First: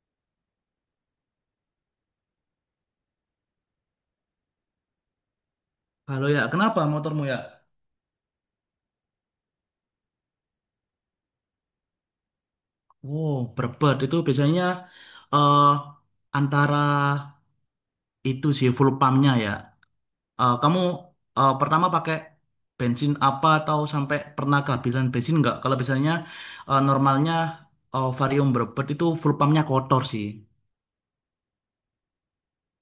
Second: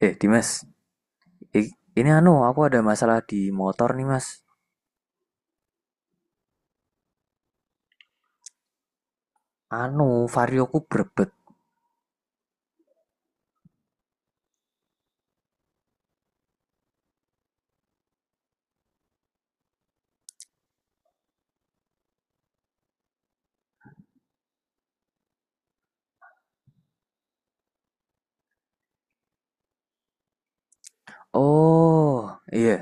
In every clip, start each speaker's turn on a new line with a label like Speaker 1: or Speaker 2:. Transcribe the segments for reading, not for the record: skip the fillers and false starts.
Speaker 1: Dimas, i- ini anu, aku ada masalah di motor nih, Mas.
Speaker 2: Kalau ya, kenapa motormu ya?
Speaker 1: Anu, varioku berbet.
Speaker 2: Wow, berbet itu biasanya eh antara itu sih full pumpnya ya. Kamu pertama pakai bensin apa atau sampai pernah kehabisan bensin nggak? Kalau biasanya normalnya Varium berbet itu full pumpnya kotor sih.
Speaker 1: Oh, iya.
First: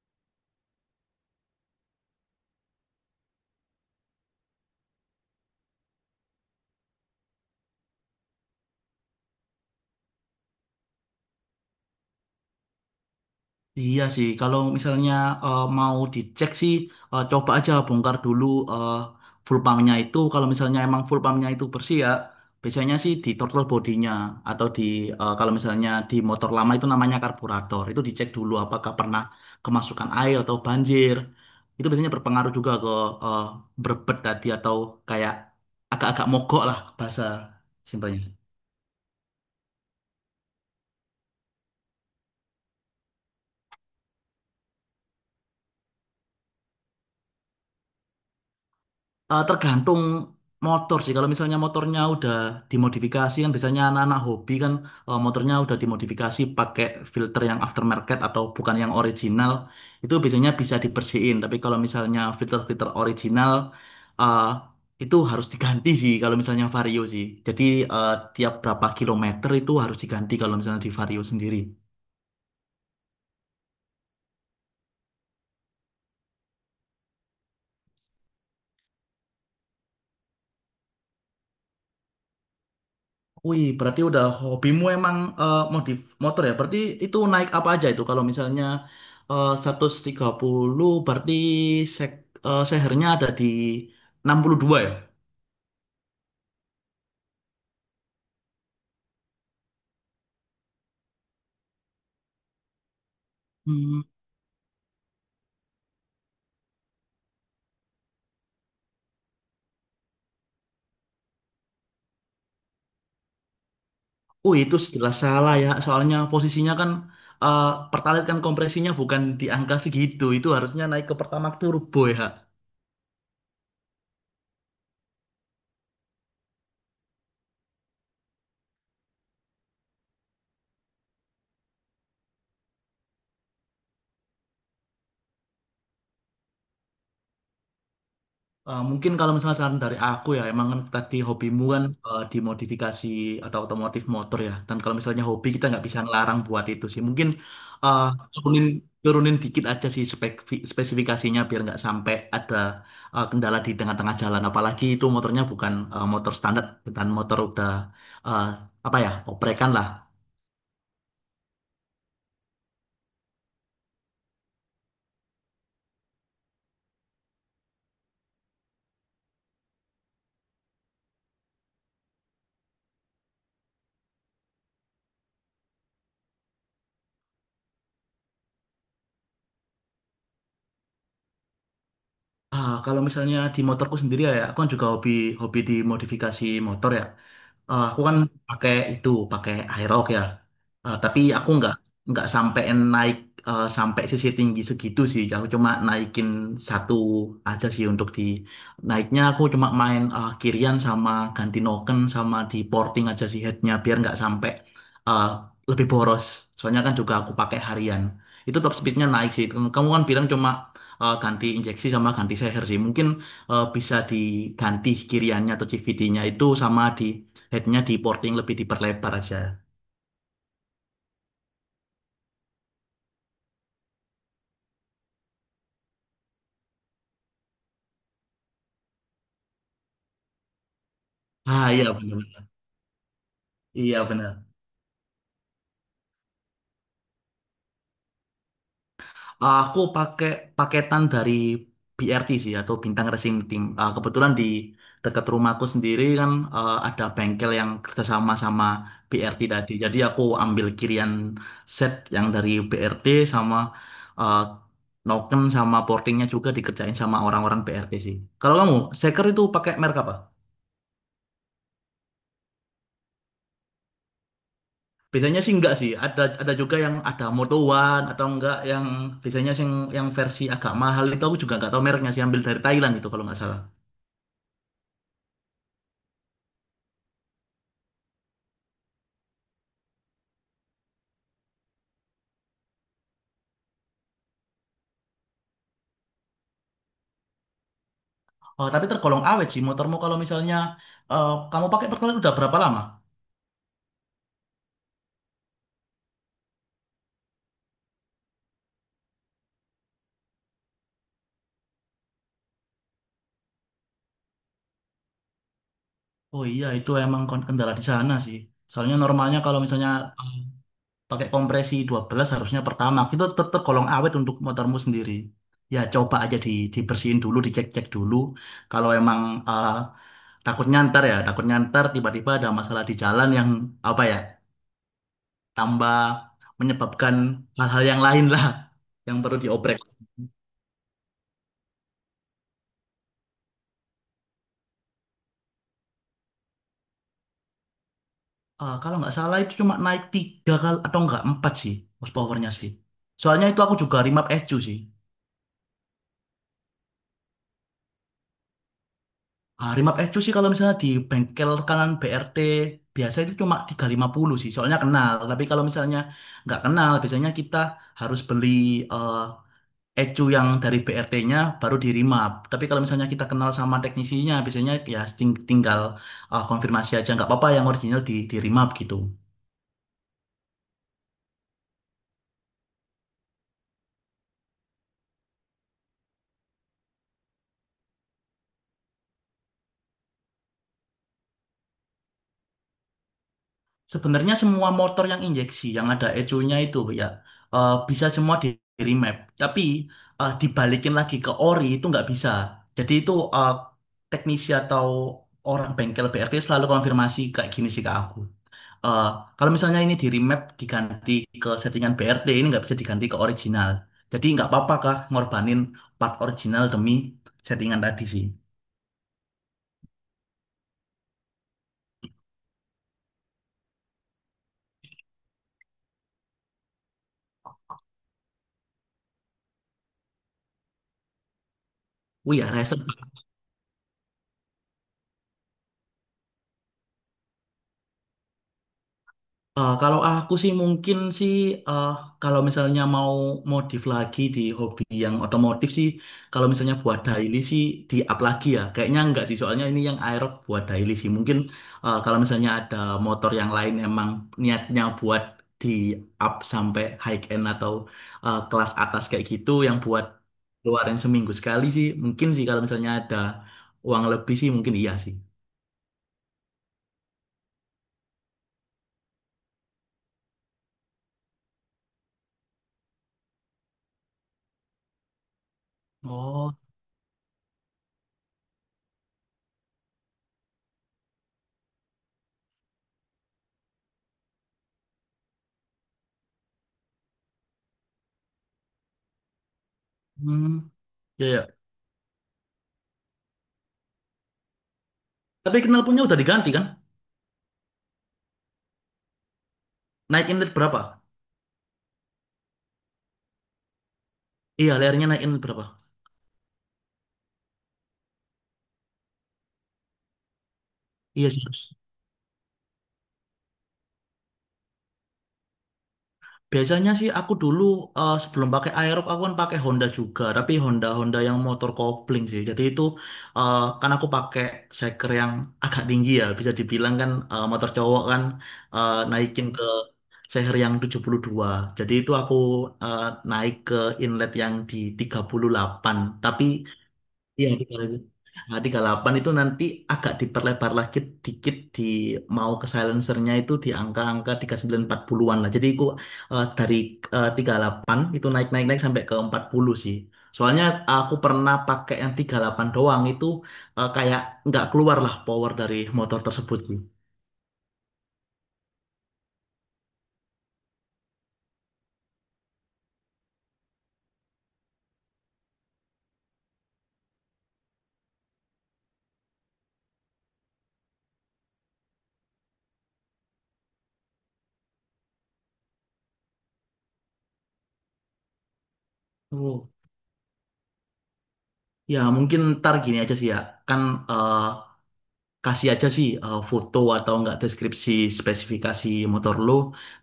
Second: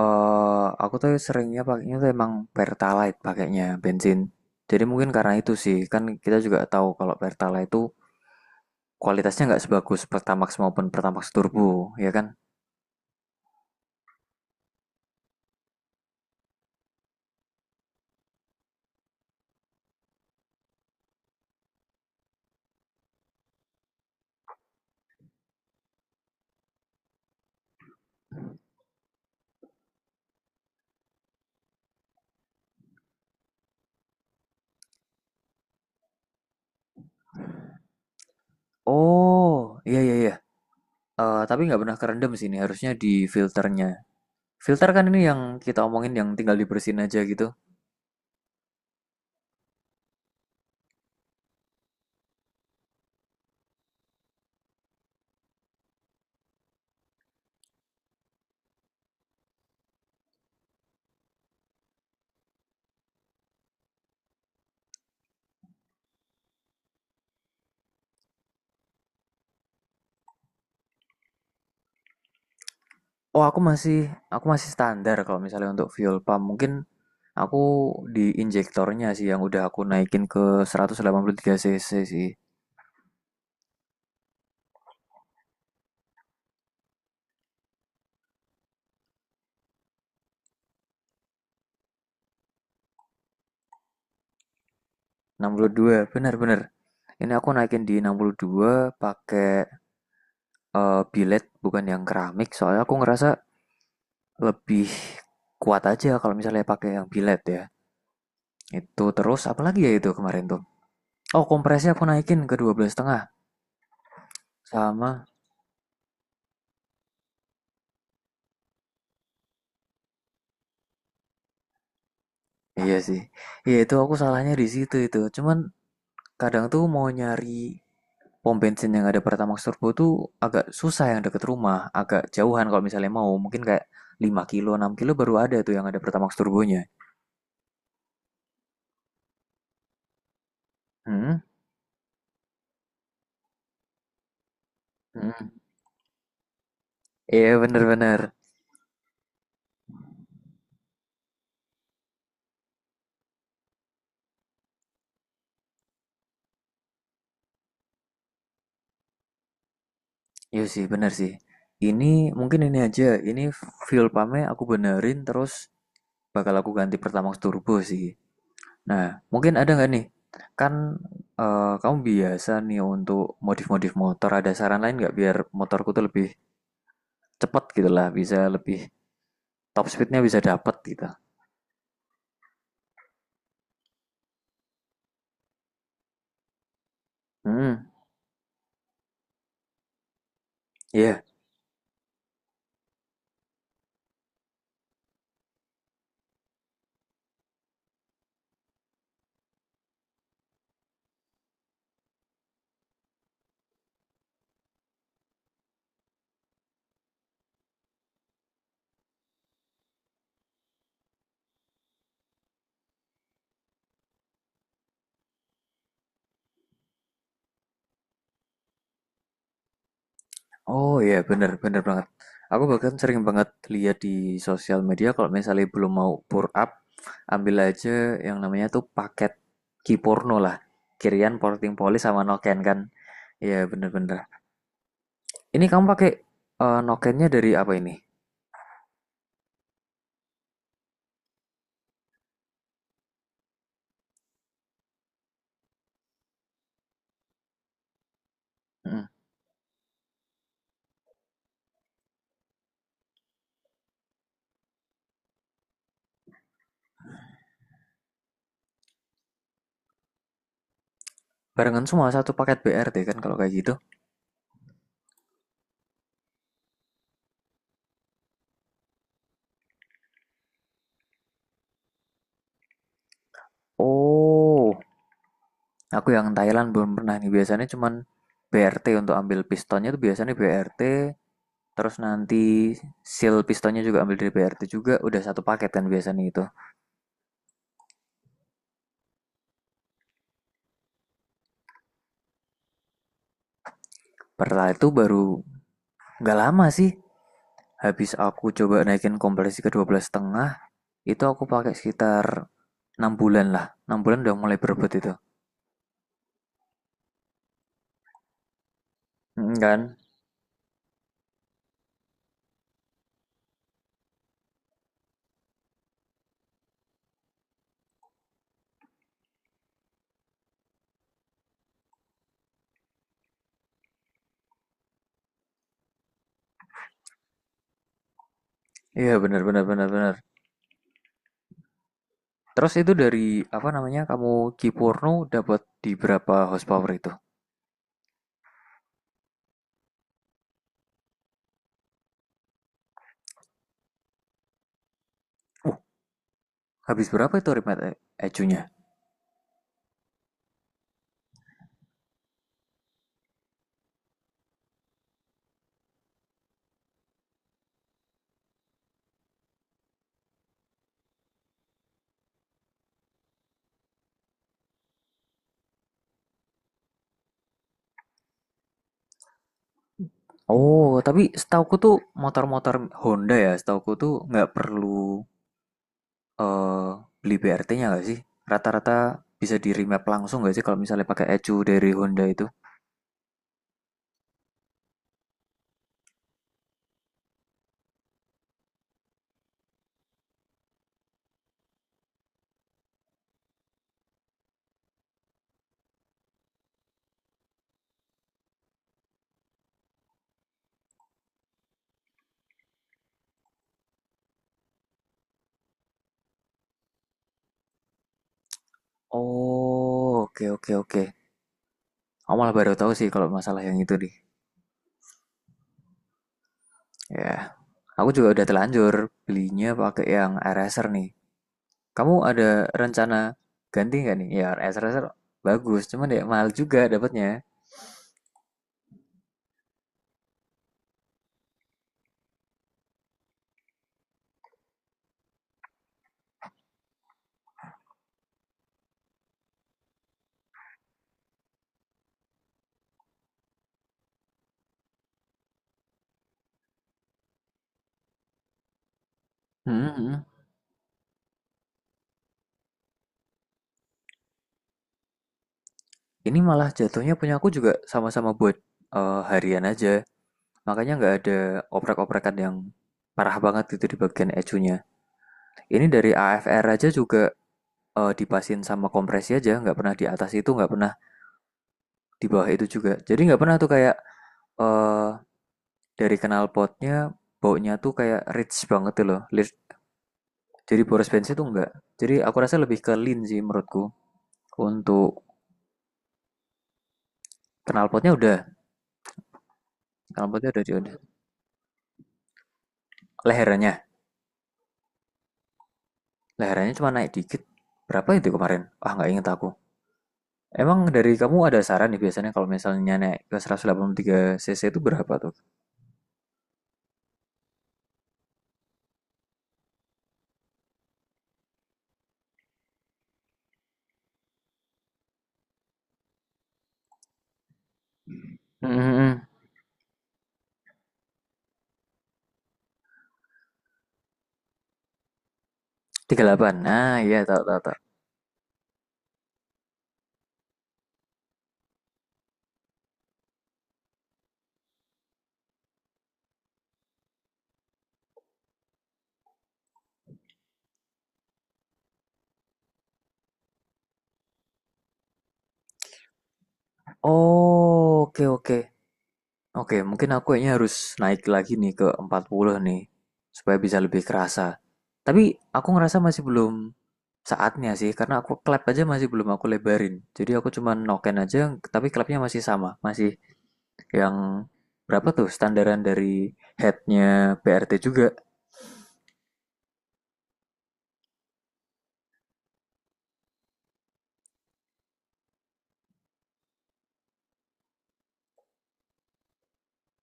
Speaker 1: Aku tuh seringnya pakainya tuh emang Pertalite pakainya bensin. Jadi mungkin karena itu sih, kan kita juga tahu kalau Pertalite itu kualitasnya nggak sebagus Pertamax maupun Pertamax Turbo, ya kan?
Speaker 2: Iya sih, kalau misalnya mau dicek sih, coba aja bongkar dulu eh, full pumpnya itu. Kalau misalnya emang full pumpnya itu bersih ya, biasanya sih di throttle bodinya atau di kalau misalnya di motor lama itu namanya karburator. Itu dicek dulu apakah pernah kemasukan air atau banjir. Itu biasanya berpengaruh juga ke eh, berbet tadi atau kayak agak-agak mogok lah bahasa simpelnya.
Speaker 1: Oh, iya iya iya. Tapi nggak pernah kerendam sih ini, harusnya di filternya. Filter kan ini yang kita omongin yang tinggal dibersihin aja gitu.
Speaker 2: Tergantung motor sih. Kalau misalnya motornya udah dimodifikasi kan biasanya anak-anak hobi kan motornya udah dimodifikasi pakai filter yang aftermarket atau bukan yang original. Itu biasanya bisa dibersihin. Tapi kalau misalnya filter-filter original eh, itu harus diganti sih kalau misalnya Vario sih. Jadi eh, tiap berapa kilometer itu harus diganti kalau misalnya di Vario sendiri.
Speaker 1: Oh, aku masih standar kalau misalnya untuk fuel pump. Mungkin aku di injektornya sih yang udah aku naikin ke 183 cc sih.
Speaker 2: Wih, berarti udah hobimu emang modif motor ya? Berarti itu naik apa aja itu? Kalau misalnya 130, berarti sek, sehernya ada di 62 ya?
Speaker 1: 62, benar-benar. Ini aku naikin di 62 pakai billet bukan yang keramik soalnya aku ngerasa
Speaker 2: Hmm.
Speaker 1: lebih kuat aja kalau misalnya pakai yang billet ya. Itu terus apalagi ya itu kemarin tuh. Oh, kompresnya aku naikin ke 12 setengah
Speaker 2: Oh, itu jelas
Speaker 1: sama.
Speaker 2: salah ya. Soalnya posisinya kan eh, pertalite kan kompresinya bukan di angka segitu. Itu harusnya naik ke pertamax turbo ya.
Speaker 1: Iya sih. Iya itu aku salahnya di situ itu. Cuman kadang tuh mau nyari pom bensin yang ada Pertamax Turbo tuh agak susah yang deket rumah, agak jauhan kalau misalnya mau. Mungkin kayak 5 kilo, 6 kilo baru ada tuh yang ada Pertamax Turbonya.
Speaker 2: Mungkin kalau misalnya saran dari aku ya, emang kan tadi
Speaker 1: Hmm?
Speaker 2: hobimu kan di modifikasi atau otomotif motor ya. Dan kalau misalnya
Speaker 1: Hmm.
Speaker 2: hobi kita nggak bisa ngelarang buat itu sih. Mungkin
Speaker 1: Iya
Speaker 2: eh,
Speaker 1: bener-bener.
Speaker 2: turunin turunin dikit aja sih spesifikasinya biar nggak sampai ada kendala di tengah-tengah jalan. Apalagi itu motornya bukan motor standar, bukan motor udah eh, apa ya oprekan lah.
Speaker 1: Iya sih, bener sih. Ini mungkin ini aja, ini fuel pumpnya aku benerin terus bakal aku ganti Pertamax Turbo sih. Nah, mungkin ada nggak nih? Kan kamu biasa nih untuk modif-modif motor, ada saran lain nggak biar motorku tuh lebih cepat gitu lah, bisa lebih top speednya bisa dapat gitu.
Speaker 2: Ah, kalau misalnya di motorku sendiri ya, ya, aku kan juga hobi hobi di modifikasi motor ya.
Speaker 1: Hmm,
Speaker 2: Aku kan pakai itu, pakai Aerox ya.
Speaker 1: iya. Yeah.
Speaker 2: Tapi aku nggak sampein naik sampai sisi tinggi segitu sih. Aku cuma naikin satu aja sih untuk di naiknya. Aku cuma main kirian sama ganti noken sama di porting aja sih headnya biar nggak sampai eh, lebih boros. Soalnya kan juga aku pakai harian. Itu top speednya naik sih. Kamu kan bilang cuma ganti injeksi sama ganti seher sih. Mungkin bisa diganti kiriannya atau CVD-nya itu sama di headnya di porting lebih diperlebar aja.
Speaker 1: Oh iya, yeah, bener, bener banget. Aku bahkan sering banget lihat di sosial media kalau misalnya belum mau pour up, ambil aja yang namanya tuh paket kiporno lah. Kirian
Speaker 2: Ah,
Speaker 1: Porting
Speaker 2: iya
Speaker 1: Polis sama
Speaker 2: benar.
Speaker 1: Noken kan. Iya, yeah,
Speaker 2: Iya
Speaker 1: bener-bener.
Speaker 2: benar.
Speaker 1: Ini kamu pakai Nokennya dari apa ini?
Speaker 2: Aku pakai paketan dari BRT sih atau Bintang Racing Team. Ah, kebetulan di dekat rumahku sendiri kan ada bengkel yang kerjasama sama
Speaker 1: Hmm.
Speaker 2: BRT tadi. Jadi aku ambil kirian set yang dari BRT sama eh, noken sama portingnya juga dikerjain sama orang-orang BRT sih. Kalau kamu, seker itu pakai merek apa?
Speaker 1: Barengan semua satu paket BRT kan kalau kayak gitu.
Speaker 2: Biasanya sih enggak sih. Ada juga yang ada motowan atau enggak yang biasanya sih yang versi agak mahal itu aku juga enggak tahu mereknya sih, ambil dari Thailand itu kalau nggak salah.
Speaker 1: Oh, aku yang Thailand belum pernah nih. Biasanya cuman BRT untuk ambil pistonnya tuh biasanya BRT. Terus nanti seal pistonnya juga ambil dari BRT juga. Udah satu paket kan biasanya itu.
Speaker 2: Oh, tapi tergolong awet sih motormu, kalau misalnya kamu pakai pertalite udah berapa lama?
Speaker 1: Setelah itu baru nggak lama sih. Habis aku coba naikin kompresi ke 12 setengah, itu aku pakai sekitar 6 bulan lah. 6 bulan udah mulai berebut itu.
Speaker 2: Oh iya, itu emang kendala di sana sih. Soalnya normalnya
Speaker 1: Mm,
Speaker 2: kalau
Speaker 1: kan?
Speaker 2: misalnya pakai kompresi 12 harusnya pertama itu tergolong awet untuk motormu sendiri. Ya, coba aja di dibersihin dulu, dicek-cek dulu kalau emang eh, takutnya ntar, ya takutnya ntar tiba-tiba ada masalah di jalan yang apa ya tambah menyebabkan hal-hal yang lain lah
Speaker 1: Iya
Speaker 2: yang perlu
Speaker 1: bener bener
Speaker 2: diobrek.
Speaker 1: bener bener. Terus itu dari apa namanya kamu Kipurno dapat di berapa horsepower itu?
Speaker 2: Kalau nggak salah itu cuma naik tiga kali atau nggak empat sih horsepower-nya sih, soalnya itu aku juga remap SU sih.
Speaker 1: Uh, Habis berapa itu ecunya?
Speaker 2: Ah, Rimap Ecu sih kalau misalnya di bengkel kanan BRT biasa itu cuma 350 sih, soalnya kenal. Tapi kalau misalnya nggak kenal, biasanya kita harus beli eh, Ecu yang dari BRT-nya baru di Rimap. Tapi kalau misalnya kita kenal sama teknisinya, biasanya ya tinggal konfirmasi aja nggak apa-apa yang original di Rimap gitu.
Speaker 1: Oh, tapi setauku tuh motor-motor Honda ya, setauku tuh nggak perlu eh, beli BRT-nya nggak sih? Rata-rata bisa di remap langsung nggak sih kalau misalnya pakai ecu dari Honda itu?
Speaker 2: Sebenarnya semua motor yang injeksi yang ada ecunya itu ya bisa semua di remap. Tapi dibalikin lagi ke ori itu nggak bisa. Jadi itu teknisi atau orang bengkel BRT selalu konfirmasi kayak gini sih ke aku. Eh, Kalau misalnya ini di remap diganti ke settingan BRT ini nggak bisa diganti ke original. Jadi nggak apa-apa kah ngorbanin part original demi settingan tadi sih.
Speaker 1: Oh, oke oke oke. Aku malah baru tahu sih kalau masalah yang itu nih. Ya, aku juga udah telanjur belinya pakai yang RSR nih. Kamu
Speaker 2: Wih ya.
Speaker 1: ada rencana ganti nggak nih? Ya, RSR bagus, cuman ya mahal juga dapatnya.
Speaker 2: Kalau aku sih mungkin sih eh, kalau misalnya mau modif lagi di hobi yang otomotif sih, kalau misalnya buat daily sih di up lagi ya kayaknya enggak sih, soalnya ini yang aerob buat daily sih. Mungkin kalau misalnya ada motor yang lain emang niatnya buat di up sampai high end atau kelas atas kayak gitu yang
Speaker 1: Hmm.
Speaker 2: buat
Speaker 1: Hmm.
Speaker 2: keluarin seminggu sekali sih, mungkin sih kalau misalnya ada uang lebih sih mungkin iya sih.
Speaker 1: Ini malah jatuhnya punya aku juga sama-sama buat harian aja. Makanya nggak ada oprek-oprekan yang parah banget gitu di bagian ecunya. Ini dari
Speaker 2: Oh,
Speaker 1: AFR aja juga dipasin sama kompresi aja, nggak pernah di atas itu, nggak pernah di bawah itu juga. Jadi nggak pernah tuh kayak eh dari knalpotnya baunya tuh kayak rich banget tuh loh.
Speaker 2: hmm.
Speaker 1: Jadi boros
Speaker 2: Ya,
Speaker 1: bensin tuh
Speaker 2: ya.
Speaker 1: nggak. Jadi aku rasa lebih ke lean sih menurutku. Untuk
Speaker 2: Tapi knalpotnya udah diganti kan?
Speaker 1: knalpotnya udah,
Speaker 2: Naik
Speaker 1: knalpotnya
Speaker 2: inlet
Speaker 1: udah
Speaker 2: berapa?
Speaker 1: udah lehernya.
Speaker 2: Iya, layarnya naik inlet berapa?
Speaker 1: Lehernya cuma naik dikit. Berapa itu kemarin? Ah, nggak inget aku. Emang dari
Speaker 2: Iya
Speaker 1: kamu
Speaker 2: sih.
Speaker 1: ada
Speaker 2: Terus,
Speaker 1: saran nih biasanya kalau misalnya naik ke 183 cc itu berapa tuh?
Speaker 2: biasanya sih aku dulu sebelum pakai Aerox aku kan pakai Honda juga, tapi Honda Honda yang motor kopling sih. Jadi itu kan aku pakai seker yang agak tinggi ya, bisa dibilang kan motor cowok kan
Speaker 1: Hmm,
Speaker 2: naikin ke seher yang 72. Jadi itu aku eh, naik ke inlet yang di 38.
Speaker 1: tiga puluh
Speaker 2: Tapi
Speaker 1: delapan. Nah, iya tahu
Speaker 2: iya,
Speaker 1: tahu
Speaker 2: di
Speaker 1: tahu.
Speaker 2: Kalapan. Nah, di Kalapan itu nanti agak diperlebar lagi dikit di mau ke silencernya itu di angka-angka 3940-an lah. Jadi aku dari 38 itu naik-naik naik sampai ke 40 sih. Soalnya aku pernah pakai yang 38 doang itu kayak nggak keluar lah power dari motor tersebut sih.
Speaker 1: Oh, oke oke. Oke, mungkin aku kayaknya harus naik lagi nih ke 40 nih supaya bisa lebih kerasa. Tapi aku ngerasa masih belum saatnya sih karena aku klep aja masih belum aku lebarin. Jadi aku cuma noken aja tapi klepnya masih sama, yang berapa tuh standaran dari headnya BRT juga?
Speaker 2: Oh. Ya mungkin ntar gini aja sih ya. Kan eh, kasih aja sih foto atau enggak deskripsi spesifikasi motor lu.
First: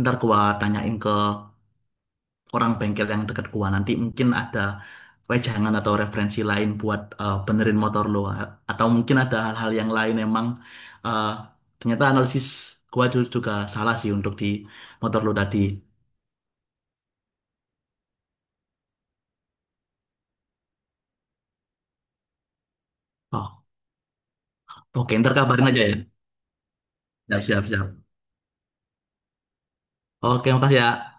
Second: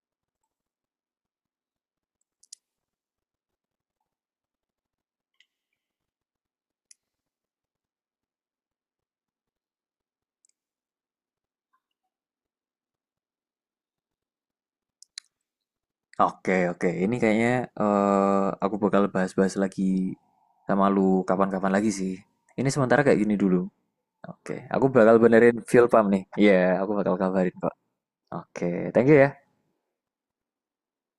Speaker 2: Ntar gua tanyain ke orang bengkel yang dekat gua, nanti mungkin ada wejangan atau referensi lain buat benerin motor lo, atau mungkin ada hal-hal yang lain emang eh, ternyata analisis gua juga salah sih untuk di motor lo tadi.
Speaker 1: Oke, oke. Ini kayaknya aku bakal bahas-bahas lagi sama lu kapan-kapan lagi sih. Ini sementara kayak gini dulu.
Speaker 2: Oh,
Speaker 1: Oke, aku
Speaker 2: oke,
Speaker 1: bakal
Speaker 2: ntar
Speaker 1: benerin
Speaker 2: kabarin aja
Speaker 1: fuel
Speaker 2: ya.
Speaker 1: pump nih. Iya, aku bakal
Speaker 2: Siap,
Speaker 1: kabarin
Speaker 2: siap,
Speaker 1: kok.
Speaker 2: siap.
Speaker 1: Oke, thank you ya.
Speaker 2: Oke, makasih ya.